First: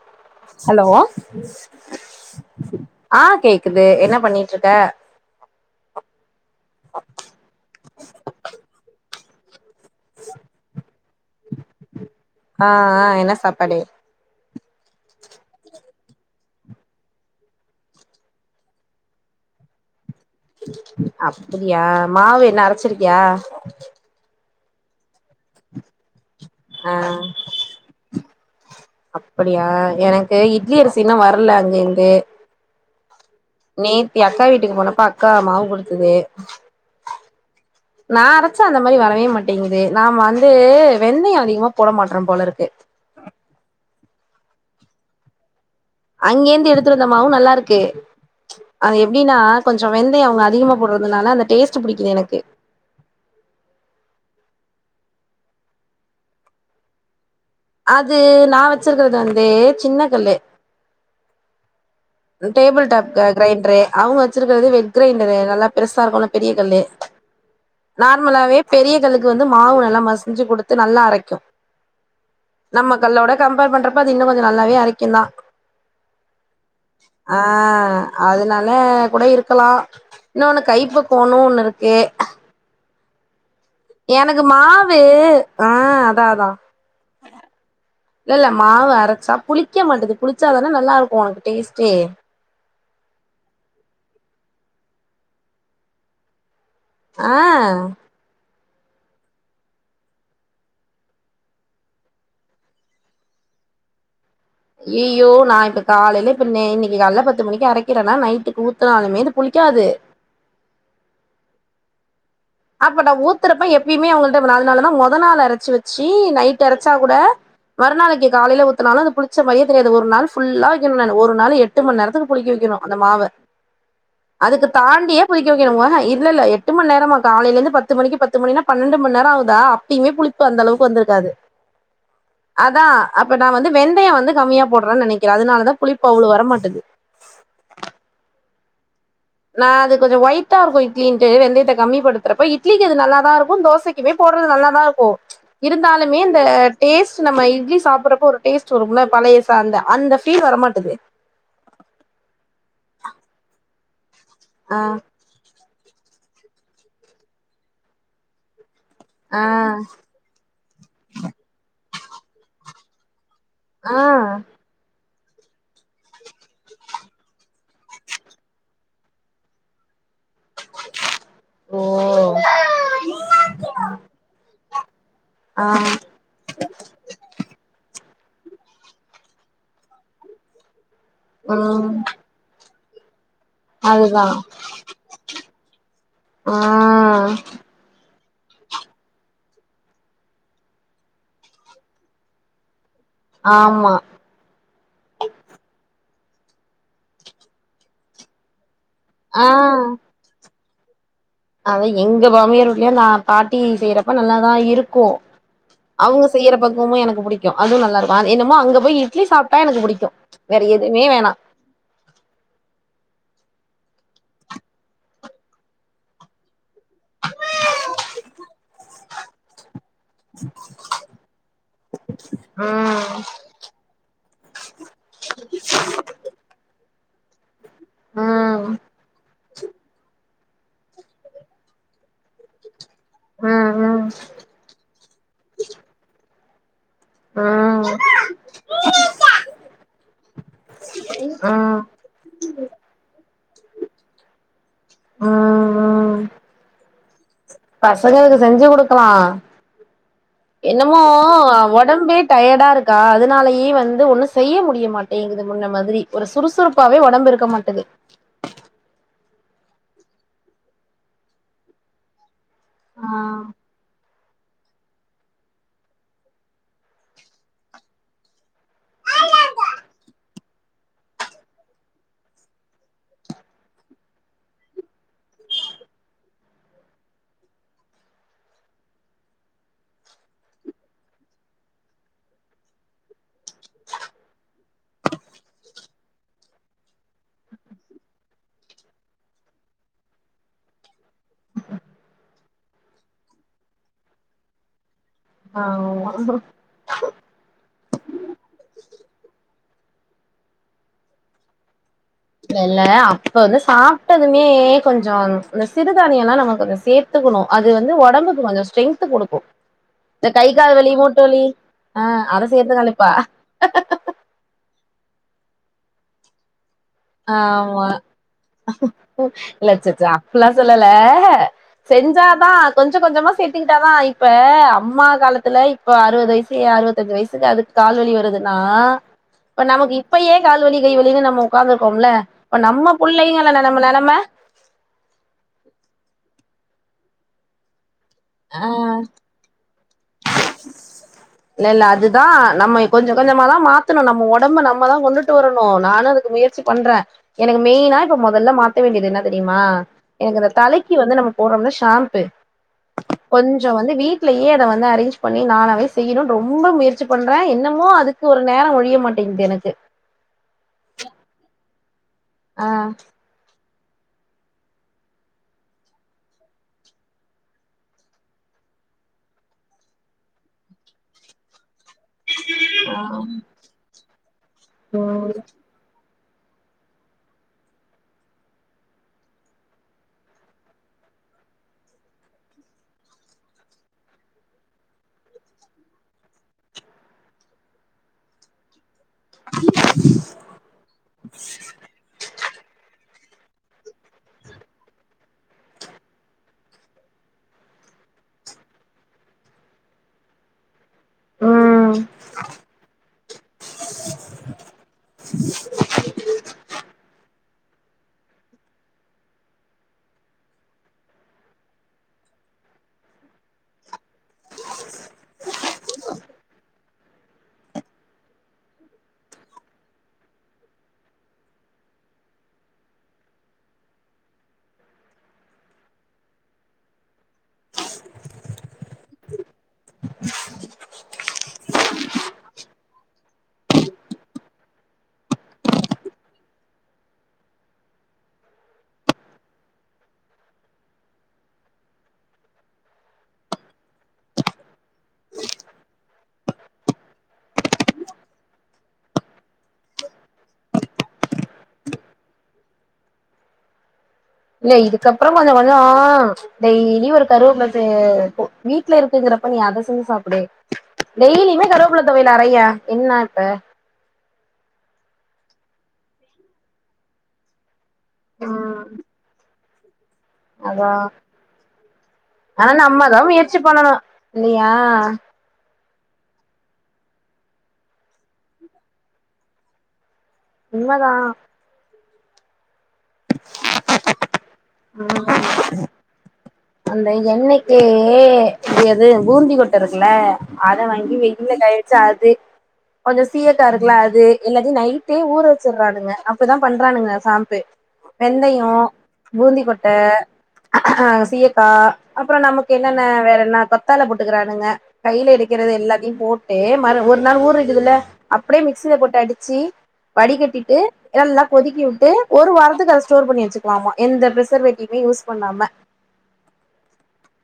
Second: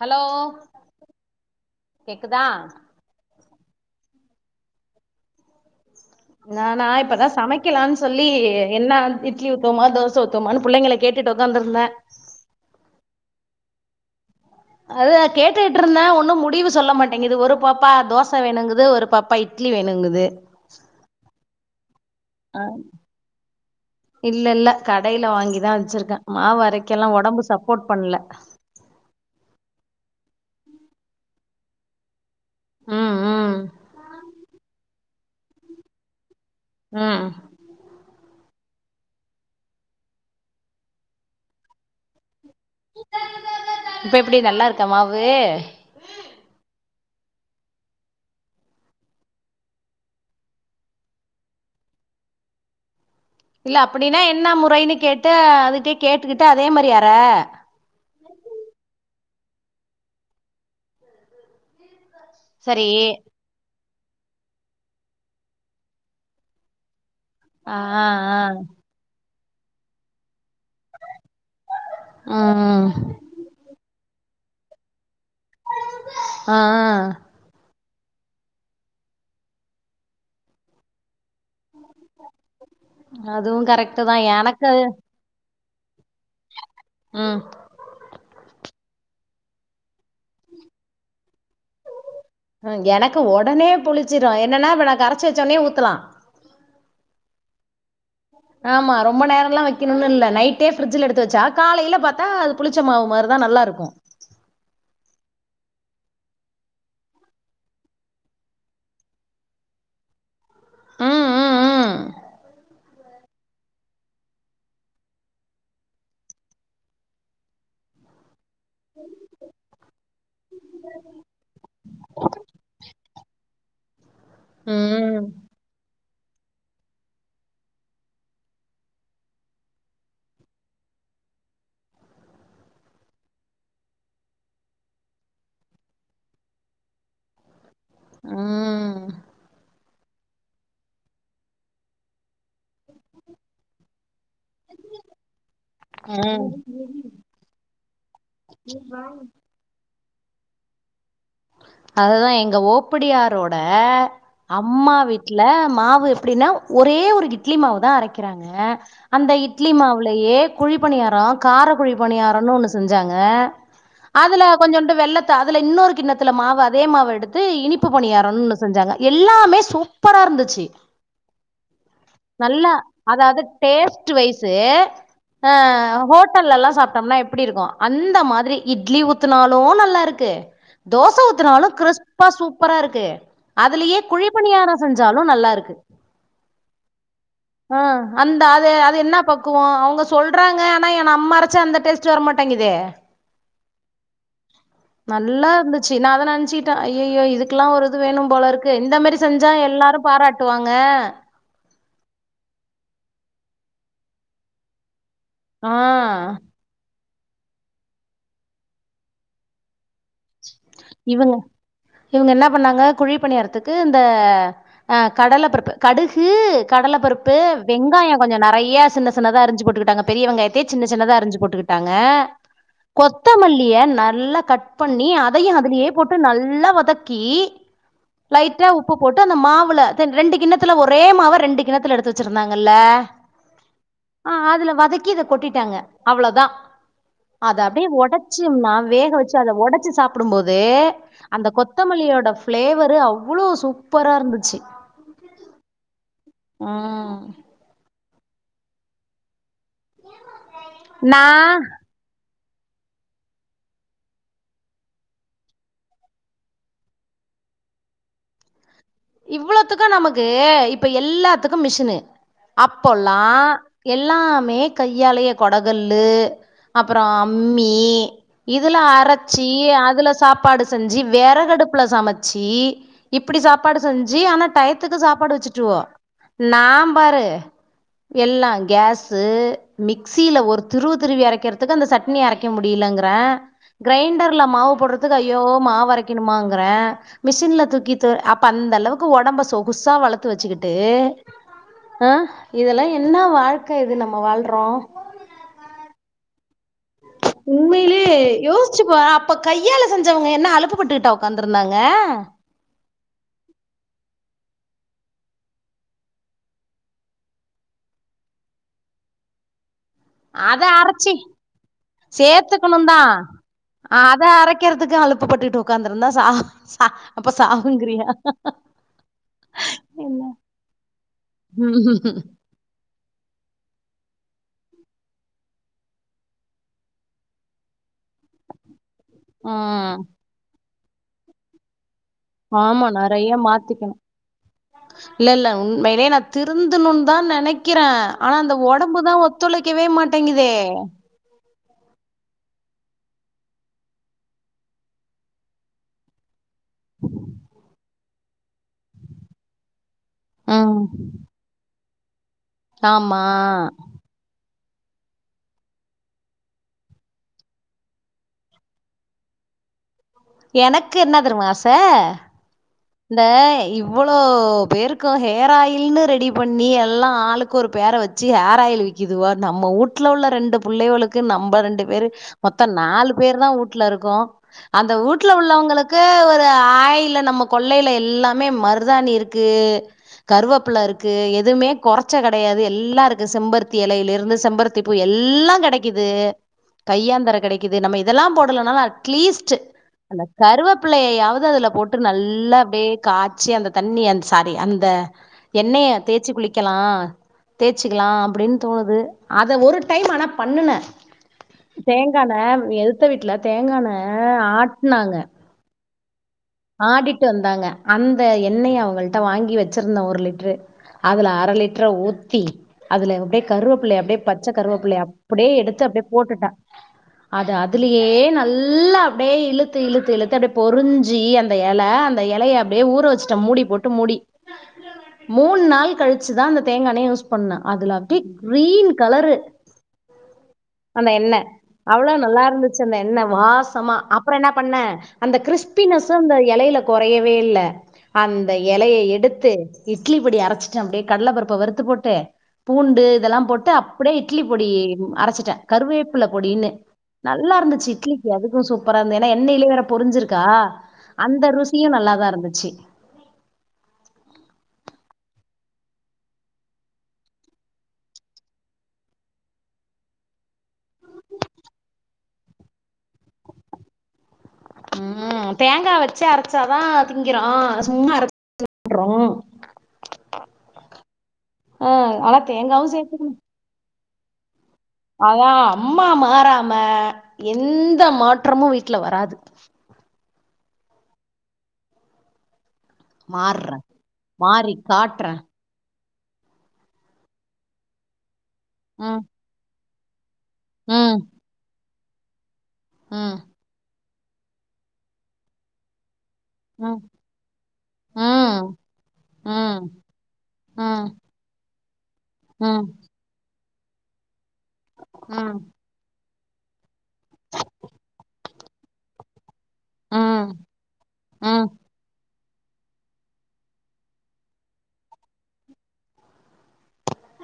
hello hello கேக்குதா ஆ கேக்குது என்ன பண்ணிட்டுருக்க நானா இப்பதா சமைக்கலான் சொல்லி என்னா இட்லி ஊத்துவோமா தோச ஊத்துவமானு புள்ளைங்கள கேட்டுட்டு உக்காந்துருந்தே ஆ ஆ என்ன சாப்பாடு அது கேட்டுட்டுருந்தே ஒன்னு முடிவு சொல்ல மாட்டேங்குது ஒரு பாப்பா தோச வேணுங்குது ஒரு பாப்பா இட் ட்லி வேணுங்குது அப்புடியா மாவு ஆ என்ன அரச்சிருக்கியா இல்ல இல்ல கடையில வாங்கிதா வச்சிருக்கே ஆ மாவரைக்கெல்லா ஒடம்பு சப்போட் பண்ணல அப்புடியா எனக்கு இட்லி அரிசன்னும் வரல அங்க இங்கு ம் ம் நேத்தி அக்கா வீட்டுக்கு போனப்ப அக்கா மாவு குடுத்தது ம் நா அரச்சா அந்த மாரி வரவே மாட்டேங்குது நாம் வந்து வெந்தய அதிகமா போட மாட்ற போல இருக்கு இப்ப எப்டி நல்லா இருக்கா மாவு அங்கே இருந்து எடுத்துட்டு வந்த மாவு நல்லாருக்கு அது எப்டினா கொஞ்சோ வெந்தய அவுங்க அதிகமா போடுறதுனால அந்த டேஸ்ட் புடிக்குது எனக்கு இல்ல அப்புடினா என்ன முறைன்னு கேட்டு அதுட்டய் கேட்டுக்கிட்டு அதே மேரி அர அது நா வச்சிருக்கறது வந்து சின்ன கல் சரி டேபுள் டாப் அ கிரைண்டுரு அவுங்க வச்சுருக்கிறது வெட் கிரைண்டரு நல்லா பெருசா இருக்குல பெரிய கல்லு ஆ ஆ நார்மலாவே பெரிய கல்லுக் கு வந்து மாவு நல்லா மசிஞ்சு குடுத்து நல்லா அரைக்கு ஆ நம்ம ம் கல்லோட கம்பேர் பண்றப்ப அது இன்னு கொஞ்ச நல்லாவே அரைக்குந்தா ஆ ஆ அதனால கூட இருக்கலா இன்னொன்னு கைப்பக்குவோன்னு ஒன்னு இருக்கு அதுவு கரெக்ட் எனக்கு மாவு ஆ அதா அதா ம் இல்லல்ல மாவு அரச்சா புளிக்க மாட்டது புளிச்சாதான நல்லாருக்கு உனக்கு டேஸ்ட்டே எனக்கு ஒடனே புளிச்சிரு என்னென்னா இப்ப நா கரைச்சி வச்சோன்னே ஊத்தலா ஆ ஆமா ரொம்ப நேரெல்லா வக்கணுன்னு இல்ல நைட்டே ஃபிரிட்ஜ்ல எடுத்து வச்சா காலைல பாத்தா அது புளிச்ச மாவு மாரிதா நல்லா இருக்கு யய்யோ நா இப்ப காலேல இப்ப நே இன்னைக்கு காலைல பத்து மணிக்கு அரக்கிறன்னா நைட்டுக்கு ஊத்துனாலுமே இது புளிக்காது ம் ம் ம் அப்ப நா ஊத்துறப்ப எப்பயுமே அவங்கள்ட அதனாலதா மொத நாள் அரச்சி வச்சு நைட் அரச்சா கூட மறுநாளைக்கு காலைல ஊத்துனாலு அது புளிச்ச மாயே தெரியாது ஒரு நாள் ஃபுல்லா வைக்கணு நானு ஒரு நாளு எட்டு மண்நேரத்துக்கு புளிக்கவைக்கனு அந்த மாவ அதுக்கு தாண்டியே ம் புளிக்க வைக்கணு அஹ இல்லல்ல எட்டு மண்நேரமா காலைலேந்து பத்து மணிக்கு பத்து மணினா பன்னெண்டு மண்நேர ஆவுதா அப்பயுமே புளிப்பு அந்தளவுக்கு வந்திருக்காது அதா அப்ப நா வந்து வெந்தய வந்து கம்மியா போடுறன்னு நினைக்கிற அதனாலதா புளிப்பு அவ்ளோ வர மாட்டது ம் நா அது கொஞ்சொ ஒயிட்டா இருக்கு இட்லின்ட்டு வெந்தயத்த கம்மிப்படுத்துறப்ப இட்லிக்கு அது நல்லாதா இருக்கு தோசை இவே போடுறது நல்லாதா இருக்கு இருந்தாலுமே இந்த டேஸ்ட் நம்ம இட்லி சாப்பிடுறப்ப ஒரு டேஸ்ட் வரும்ல பழைய அந்த அந்த ஃபீல் வர மாட்டது அததுதா எங்க ஓப்படியாரோட ஆ அம்மா வீட் ட்ல மாவு எப்படின்னா ஒரே ஒரு இட்லி மாவுதா அரைக்கிறாங்க அந்த ஆ இட்லி மாவுலயே குழிப்பணியார கார குழிப்பணியாரன்னு ஒன்னு செஞ்சாங்க ஆ அதுல கொஞ்சோண்டு வெல்லத்த அதுல இன்னொரு கிண்ணத் துல மாவு அதே மாவு எடுத்து இனிப்பு பணியாரன் செஞ்சாங்க எல்லாமே சூப் ப்பரா இருந்துச்சு ஓ நல்லா அதாது டேஸ்ட் வைஸ் ஆ ஹோட்டல்லல்லா சாப்ட்டோம்னா எப்டி இருக்கு அந்த மாதிரி இட்லி த்துனாலு நல்லா இருக்கு தோச ஊத்துனாலு ம் கிறிஸ்பா சூப்பரா இருக்கு அதுலயே அதுதா குழிப்பணியார செஞ்சாலு நல்லாருக்கு ஆ ஆ அந்த அது அது என்ன பக்குவோ அவங்க சொல்றாங்க ஆனா என் நம்ம அரைச்சா அந்த டேஸ்ட் டு வர மாட்டேங்குதே ஆமா நல்லாருந்த சி நா அதா நெனச்சிட்டே அய்யோ இதுக்கெல்லா ஒரு இது வேணு போல இருக்கு இந்த மாரி ஆ செஞ்சா எல்லாரு பாராட் டுவாங்க அத எங்க மாமியார் வீட்லயு தா பாட்டி செய்யறப்ப நல்லாதா இருக்கு ஆ அவங்க செய்யற பக்கவமு எனக்கு புடிக் க்கு அதுவு நல்லா இருக்கு என்னமோ அங்க போய் இட்லி சாப்ட்டா எனக்கு புடிக்கு வேற எது இவங்க இவங்க என்ன பண்ணாங்க குழி பணியாறத்துக்கு இந்த அ கடல பருப்பு கடுகு கடல பருப்பு வெங்காய கொஞ்ச நெறைய சின்ன சின்னதா அரிஞ்சு போட்டுகிட்டாங்க பெரியவெங்காயத்தயே சின்ன சின்னதா அறிஞ்சி போட்டுக்கிட்டாங்க ம் கொத்தமல் லிய நல்லா கட் பண்ணி அதையு அதுலயே போட்டு நல்லா வதக்கி லைட்டா உப்பு போட்டு அந்த மாவுல த ரெண்டு கிண்ணத் துல ஒரே மாவ ரெண்டு கிண்ணத்துல எடுத்து வச்சிருந்தாங்கல்ல ஆ அதுல வதக்கி இத கொட்டிட்டாங்க அவ்ளதா அத அப்டியே ஒடச்சிம்னா வேக வச்சு அதை ஒடச்சி சாப் ப்புடும் போது அந்த பசங்களுக்கு கொத்தமல்லியோட ஃப்ளேவரு அவ்ளோ சூப்பரா இருந்துச்சி ஆ ஆ ம் பசங்களுக்கு செஞ்சு கொடுக்கலா என்னமோ நா ஒட் ஒடம்பே டயடா இருக்கா அதனாலயே வந்து ஒன்னு செய்ய முடிய மாட்டேங்குது முன்ன மாதிரி ஒரு சுறுசுறுப்பாவே ஒடம்பு இருக்க மாட்டது இவ்ளத்துக்கு நமக்கு இப்ப எல்லாத்துக்கு மிஷினு அப்போல்லா எல்லாமே கையாலையே கொடகல்லு அப்பற அம்மி இதுல அரச்சி அதுல சாப்பாடு செஞ்சி வெறகடுப்புல சமச்சி இப்படி சாப்பாடு செஞ்சு ஆனா டயத்துக்கு சாப்பாடு வச்சுட்டுவோ நாம் பாரு எல்லா கேஸு மிக்சியில ஒரு திருவு திருவி அரைக்கிறதுக்கு அந்த சட்னி அரைக் க்க முடியலங்குற கிரைண்டர்ல மாவு போடுறதுக்கு ஐயோ மாவு அரைக்கணுமாங்குற மிஷின்ல தூக்கி அப் பந்த அளவுக்கு உடம்ப சொகுசா வளத்து வெச்சுக்கிட்டு ஆ இதெல்லா என்ன வாழ்க்க இது நம்ம வாழ்றோ ஆமா உண்மையிலே யோசிச்சு போ அப்ப கையால செஞ்சவங்க என்ன அலப்புப்பட்டுக்கிட்டா உக்காந்துருந்தாங்க வெள்ள அப்ப வந்து சாப்ட்டதுமே கொஞ்சம் சிறுதானியெல்லா நம கொஞ்சம் சேத் துக்கணு அது வந்து வொடம்புக்கு கொஞ்சம் ஸ்ட்ரென்த்து குடுக்கும் இந்த கை அத காால் வலி அரச்சி மூட்டு வலி ஆ அதசேத்து சேத்துக்கணுந்தா கழிப்பா அத அரைக் கிறதுக்கு அலப்புப்பட்டுகுட்டு உக்காந்துருந்தா சா அப்ப சாவுங்கிறியா இல்லச்சச்ச என்ன அப்பல்லா சொல்லல செஞ்சாதா கொஞ்ச கொஞ்சமா சேத்துக்கிட்டாதா இப்ப அம்மா காலத்துல இப்ப அறுவது வயசு ஏ அறுவத்தஞ்சு வயசுக்கு அது கால்வலி வருதுன்னா இப்ப நமக்கு ம் இப்பையே கால்வலி கை வலின்னு நம்ம உக்காந்துருக்கோமுல இப்ப ஆமா நம்ம புள்ளைங்கல நம்ம நெலம இல்லல்ல உண்மையிலே நா திருந்தணுன்னு தா நெனைக்கிறே ஆனா அந்த ஆ வொடம்பு தா ஒத்துழைக்கவே மாட்டங்கிதே இல்லல்ல அதுதா நம்ம கொஞ்சகொஞ்சமா தா மாத்தணு நம்ம வொடம்ப நம்ம தா கொண்டுட்டு வரணு நானு அதுக்கு முயற்ச் சி பண்றே எனக்கு மெயினா இப்ப மொதல்ல மாத்த வேண்டியது என்ன தெரியுமா எனக்கு அந்த ம் தலைக்கு வந்து நம்ம போட்றம்முல ஷாம்பு ஆமா கொஞ்ச வந்து வீட்லயே அத வந் து அரேஞ்ச் பண்ணி நானாவே செய்யணுனு ரொம்ப முயற்சி பண்றே என்னமோ அதுக்கு ஒரு நேரஃஒழிய மாட்டேங்குது எனக்கு எனக்கு என்ன தெருமா ஆச ஆ இந்த இவ்வளோ பேருக்கு ஹேர் ஆயில்னு ரெடி பண்ணி எல்லா ஆளுக்கு ஒரு பேர வெச் சிஹேர் ஆயில் விக்குதுவோ நம்ம ஊட்ல உள்ள ரெண்டு புள்ளைகளுக்கு நம்ப ரெண்டுபேரு மொத்தோ ஆ நாலு பேர் தா வூட்ல இருக்கோ அந்த வூட்ல ம் உள்ளவங்களுக் கு ஒரு ஆயில நம்ம கொள்ளையில எல்லாமே மருதாணி இருக்கு கருவேப்புல இருக்கு எதுவுமே கொறச்ச கெடையாது எல்லா இருக்கு செம்பருத்தி இலையில இருந்து செம்பருத் திப்பூ எல்லா கிடைக்குது கையாந்தர கெடைக்குது நம்ம இதெல்லா போடலனாலு அட்லீஸ்ட் அந்த கருவேப்பிள்ளையாவது அதுல போட்டு நல் லா காய்ச்சி அந்த தண்ணி அந்த சாரி அந்த எண்ணைய தேய்ச்சி குளிக்கலா தேய்சுக்கலா அப்டின்னு தோணுது அத ஒரு டைம் ஆனா பண்ணுன ம் தேங்காண எதுத்த வீட்டுல தேங்காண ஆட்னாங்க ஆடிட்டு வந்தாங்க அந்த எண்ணெய அவங்கள்ட்ட வாங்கி வெச்சிருந்த ஒரு லிட்ரு அதுல அர லிட்டர ஊத்தி அதுல அப்டியே கருவேப்பிள்ளய அப்டியே பச்ச கருவேப்பிள்ளை அப்புடியே எடுத்து அப்பேடியே போட்டுட்டே அது அதுலயே நல்லா அப்பிடியே இழுத்து இழுத்து இழுத்து அப்டியே பொறிஞ்சி அந் த எல அந்த எலையை அப்டியே ஊற வெச்சுட்ட மூடி போட்டு மூடி மூணு நாள் கழிச்சுதா அந்த தேங்கா எண்ரய யூஸ் பண்ணே அதுல அப்டியே கிரீன் கலரு அந்த எண்ண அவ்ளோ நல்லா இருந்துச்சி அந்த எண்ண வாசமா அப்புற என்னா பண்ண அந்த கிறிஸ்பினஸ் ஷு அந்த எலையில கொறையவே இல்ல அந்த எலைய எடுத்து இட்லிபொடி அரைச்சிட்டே அப்டியே கடல பருப்ப வறுத்து போட்டு பூண்டு இதெல்லா போட்டு அப்புடியே இட்லி பொடி அரைச்சிட்டே கருவேப்புள்ள பொடின்னு நல்லா இருந்துச்சு இட்லிக்கு அதுக்கு சூப்பரா இருநது ஏனா எண்ணயிலே வேற பொரிஞ்சிருக்கா அந்த ருசியு நல்லாதா இருந்துச்சி இல்ல இதுக்கப்புறம் கொஞ்சம் கொஞ்சம் டெய்லியும் ஒரு கருவேப்பிலை வீட்டுல இருக்குங்கிறப்ப நீ அதை செஞ்சு சாப்பிடு டெய்லியுமே கருவப்பிள்ளை தொவையல அரைங்க என்ன இப்ப உம் தேங்காய் வச்சு அரைச்சாதான் திங்கிறோம் சும்மா அரைச்சு ம் பண்றோம் அதான் ஆஹ் ஆனா தேங்காவும் சேர்க்கணும் பண்ணனும் இல்லையா அதான் அம்மா மாறாம எந்த மாற்றமும் வீட்டுல வராது உண்மை தான் மாறுறேன் மாறி ம் காட்டுறேன் அந்த எண்ணைய்க்கு எது ம் பூந்தி கொட்ட இருக்குல அத வாங்கி ம் வெயில் காய வச்சு அது கொஞ்சம் ம் சிரிய இருக்குள்ள அது எல்லாத்தையும் நைட்டே ஊற வச்சுட்டுறாங்க அப்டிதான் ம் பண்றானுங்க சாம்பு ம் வெந்தயம் பூந்தி ம் கொட்ட ம் அ ம் சீயக்கா அப்பறம் நமக்கு ம் என்னன்ன வேற என்ன கத்தால போட்டுக்கிறானுங்க கையில ம் எடுக்கிறது எல்லாத்தையும் போட்டா ஒரு நாள் ஊரி இருக்குதுல்ல அப்டியே மிக்சியில போட்டு அடிச்சு வடி கட்டிட்டு நல்லா ம் கொதிக்க விட்டு ஒரு வார அத ஸ்டோர் பண்ணி வச்சிக்கலாமா எந்த பிரிசர்வேட்டிமே யூஸ் பண்ணாம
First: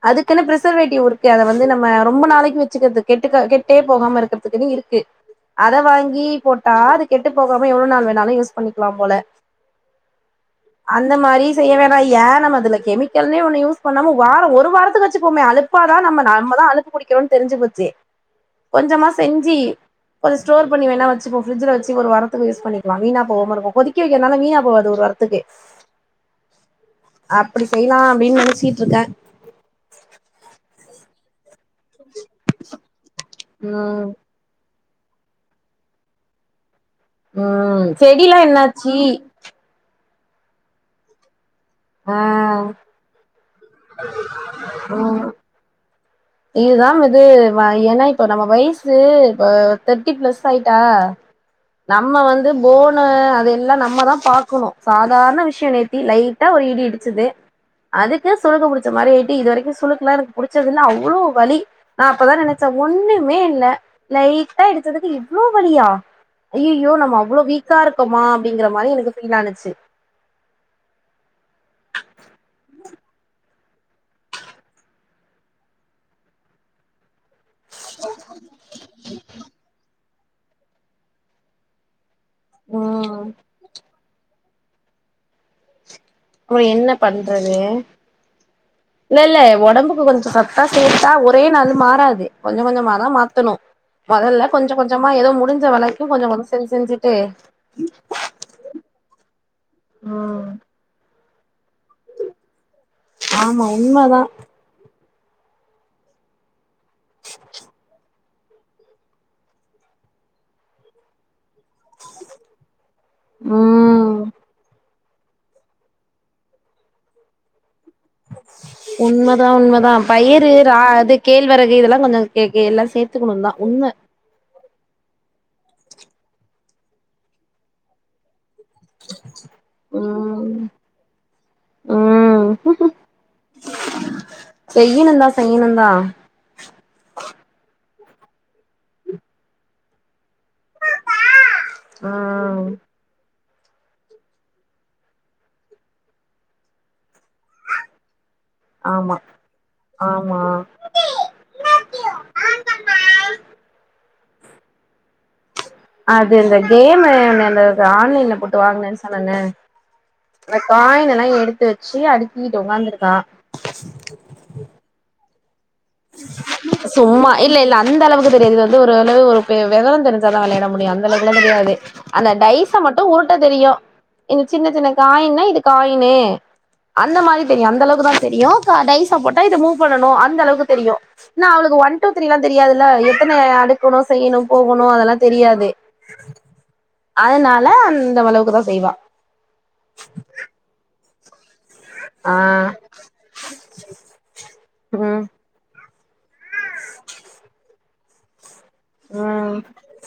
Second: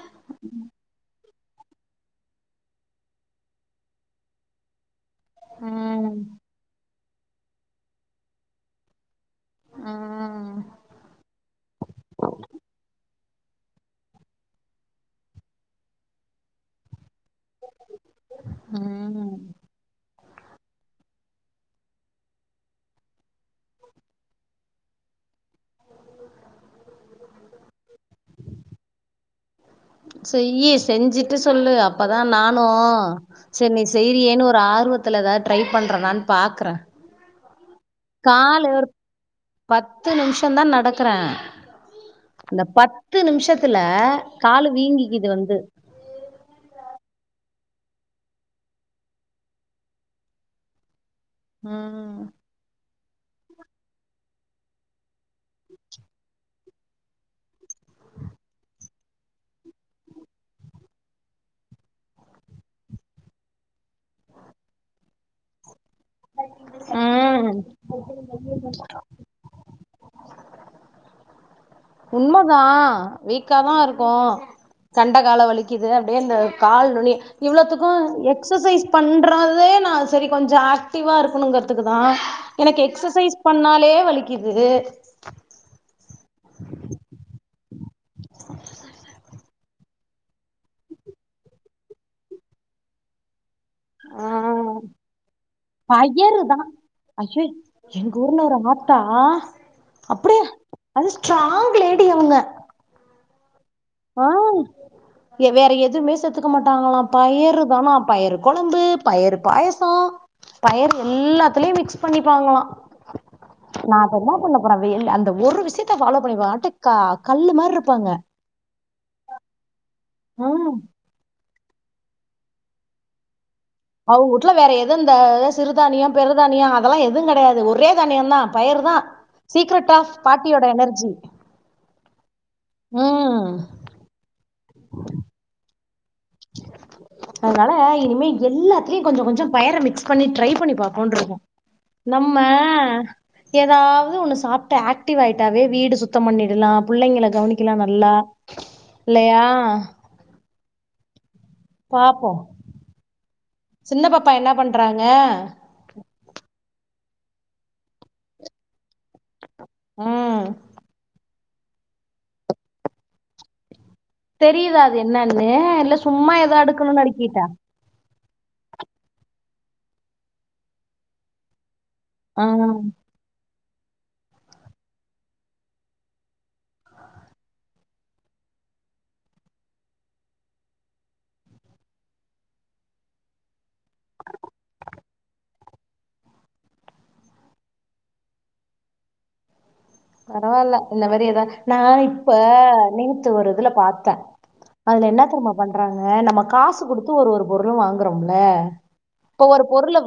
அதுக்குன்னு பிரிசர்வேட்டிவ் அத வந்து நம்ம ரொம்ப நாளைக்கு வச்சுக்கறது கெட்டுக்க கெட்டே போகாம இருக்கிறதுக்குன்னு இருக்கு அத ம் வாங்கி போட்டா அது கெட்டு போகாம எவ்வளவு நாள் வேணாலும் யூஸ் பண்ணிக்கலாம் போல ஆஹா அந்த மாதிரி செய்ய வேணா ஏன் நம்ம அதுல கெமிக்கல்னே ஒண்ணு யூஸ் பண்ணாம வார ஒரு வாரத்துக்கு வச்சு போமே அலப்பு அப்பாதா நம்ம நார்மலாதா அலுப்பு பிடிக்கிறோம்னு தெரிஞ்சு போச்சு கொஞ்சமா ம் செஞ்சு கொஞ்சம் ஸ்டோர் பண்ணி வேணா வெச்சுப்போம் ஃப்ரிஞ்ல வச்சு ஒரு வாரத்துக்கு யூஸ் பண்ணிக்கலாம் வீணா போகாம இருக்கும் கொதிக்க வைக்கிறதுனால வீணா போவாது ஒரு வாரத்துக்கு க்கு அப்டி செய்யலாம் அப்டின்னு நெனச்சட்டு இருக்கேன் செய்யி செஞ்சிட்டு சொல்லு அப்பதான் நானும் செரி நீ ம் செய்ரியேன்னு ஒரு ஆர்வத்துலதாவது ஏதாவது ட்ரை பண்றதான்னு பாக்குறேன் ம் செடிலா காலு ஒரு என்னாச்சு பத்து நிமிஷம் தான் நடக்குறேன் ஆ அந்த பத்து நிமிஷத்துல கால் ம் வீங்கிகறது வந்து இதுதா இது ஏன்னா இப்போ நம்ம வயசு இ தேர்ட்டி பிளஸ் ஆயிட்டா ம் நம்ம வந்து போனு அது எல்லா நம்மதான் பாக்கணும் சாதாரண விஷயம் நேத்தி லைட்டா ஒரு இடி இடிச்சுது அதுக்கு சுளுக்கு புடிச்ச மாதிரி ஆயிட்டு இது வரைக்கும் சுளுக்குலாம் எனக்கு புடிச்சது இல்ல அவ்ளோ வலி நான் அப்பதான் நினைச்சேன் ஒண்ணுமே இல்ல லைட்டா இடிச்சதுக்கு இவ்வளவு வலியா அய்யய்யோ நம்ம அவ்ளோ ம் வீக்கா இருக்கோமா அப்டிங்கிற மாதிரி எனக்கு ஃபீல் ஆனுச்சு உண்மை தான் வீக்காதான் இருக்கோம் கண்ட கால வலிக்குது அப்டியே இந்த கால் நுனி இவ்வளவுத்துக்கு ம் எக்சசைஸ் பண்றதே நான் செரி கொஞ்சம் ஆக்டிவா இருக்கணுங்கறதுக்கு தான் எனக்கு ம் எக்சசைஸ் பண்ணாலே வலிக்குது இப்போ என்ன பண்றது இல்ல இல்ல உடம்புக்கு கொஞ்சம் சத்தா சேர்த்தா ஒரே நாள் மாறாது கொஞ்ச கொஞ்சமாதான் மாத்தணும் ஆ மொதல்ல கொஞ்ச கொஞ்சமா ஏதோ முடிஞ்ச வரைக்கும் கொஞ்ச வயறுதா செஞ்சு செஞ்சுட்டு ஐயோ எங்க ஊர்ல ஒரு ஆத்தா அப்டியே ம் அது ஸ்ட்ராங் லேடி அவங்க ஆமா உண்மதா வேறு எதுவுமே சேத்துக்க மாட்டாங்களா பயரு தானா பயரு கொழம்பு பயரு பாயசோ பயரு எல்லாத்துலயு மிக்ஸ் பண்ணிப்பாங்களா ம் என்ன பண்ண போற அந்த ஒரு விஷயத்த ஃபாலோ பண்ணி பாரு அப்டயே கல்லு மாரி இருப்பாங்க உண்மதா உண்மதா பயரு ம் ரா கேழ்வரகு இதெல்லா கொஞ்ச கே எல்லா சேத்துக்கணுந்தா உண்ம அவங்க வூட்ல வேற எதுவு இந்த சிறுதானிய பெருதானிய அதெல்லா எதுவு கெடையாது ஒரு தானியந் க்ஷதா பயருதா சீக்ரட் ஆஃப் ம் பாட்டியோட எனர்ஜி ம் செய்யணு தா செய்யணு தா அதனால இனிமே எல்லாத்தையு கொஞ்ச கொஞ்ச பயர மிக்ஸ் பண்ணி ட்ரை பண்ணி பாக்கோனு இருக்கோ நம்ம ம் ஏதாவது ஒண்ணு சாப்பிட்டு ஆக்டிவ் ஆயிட்டாவே வீடு சுத்த பண்ணிடலா பிள்ளைங்கள கவனிக்கலா நல்லா ஆமா இல்லையா ஆமா பாப்போ சின்ன பாப்பா என்ன பண்றாங்க அது இந்த கேமு அந்த ஆன்லைன்ல போட்டு வாங்கனேன்னு சொன்னேன்னே ம் அந்த காயின எல்லா எடுத்து வெச்சு அடிக்கிட்டு உக்காந்துருக்கா தெரியுதா அது என்னன்னு இல்ல சும்மா ஏதோ அடுக்கணுன்னு சும்மா அடுக்கிட்டா இல்ல இல்ல அந்த அளவுக்கு தெரியாது வந்து ஒரு அளவு ஒரு விவரோ தெரிஞ்சாதா விளையாட முடியு அந்த அளவுக்குல்ல தெரியாது அந்த ஆ டைச மட்டு உருட்ட தெரியு இந்த சின்ன சின்ன காயின்னா இது காயின்னு அந்த மாரி தெரியு அந்த அளவுக்கு தா தெரியு டைசா போட்டா இத மூவ் பண்ணணு அந்த அளவுக்கு தெரியு ஏன்னா அவளுக்கு ஒன் டூ த்ரீ எல்லா தெரியாதுல்ல எத்தன அடுக்கணு செய்யணு போகணு அதெல்லா தெரியாது அதனால அந்த அளவுக்குதா செய்வா பரவால்ல இந்தமாரி ஏதா நா இப்ப ஆ நேத்து ஒரு இதுல பாத்தே அதுல என்ன ம் தெர்மா பண்றாங்க நம்ம காசு குடுத்து ஒரு ஒரு பொருளு வாங்கறோம்ல இப்ப ம் ஒரு பொருள வா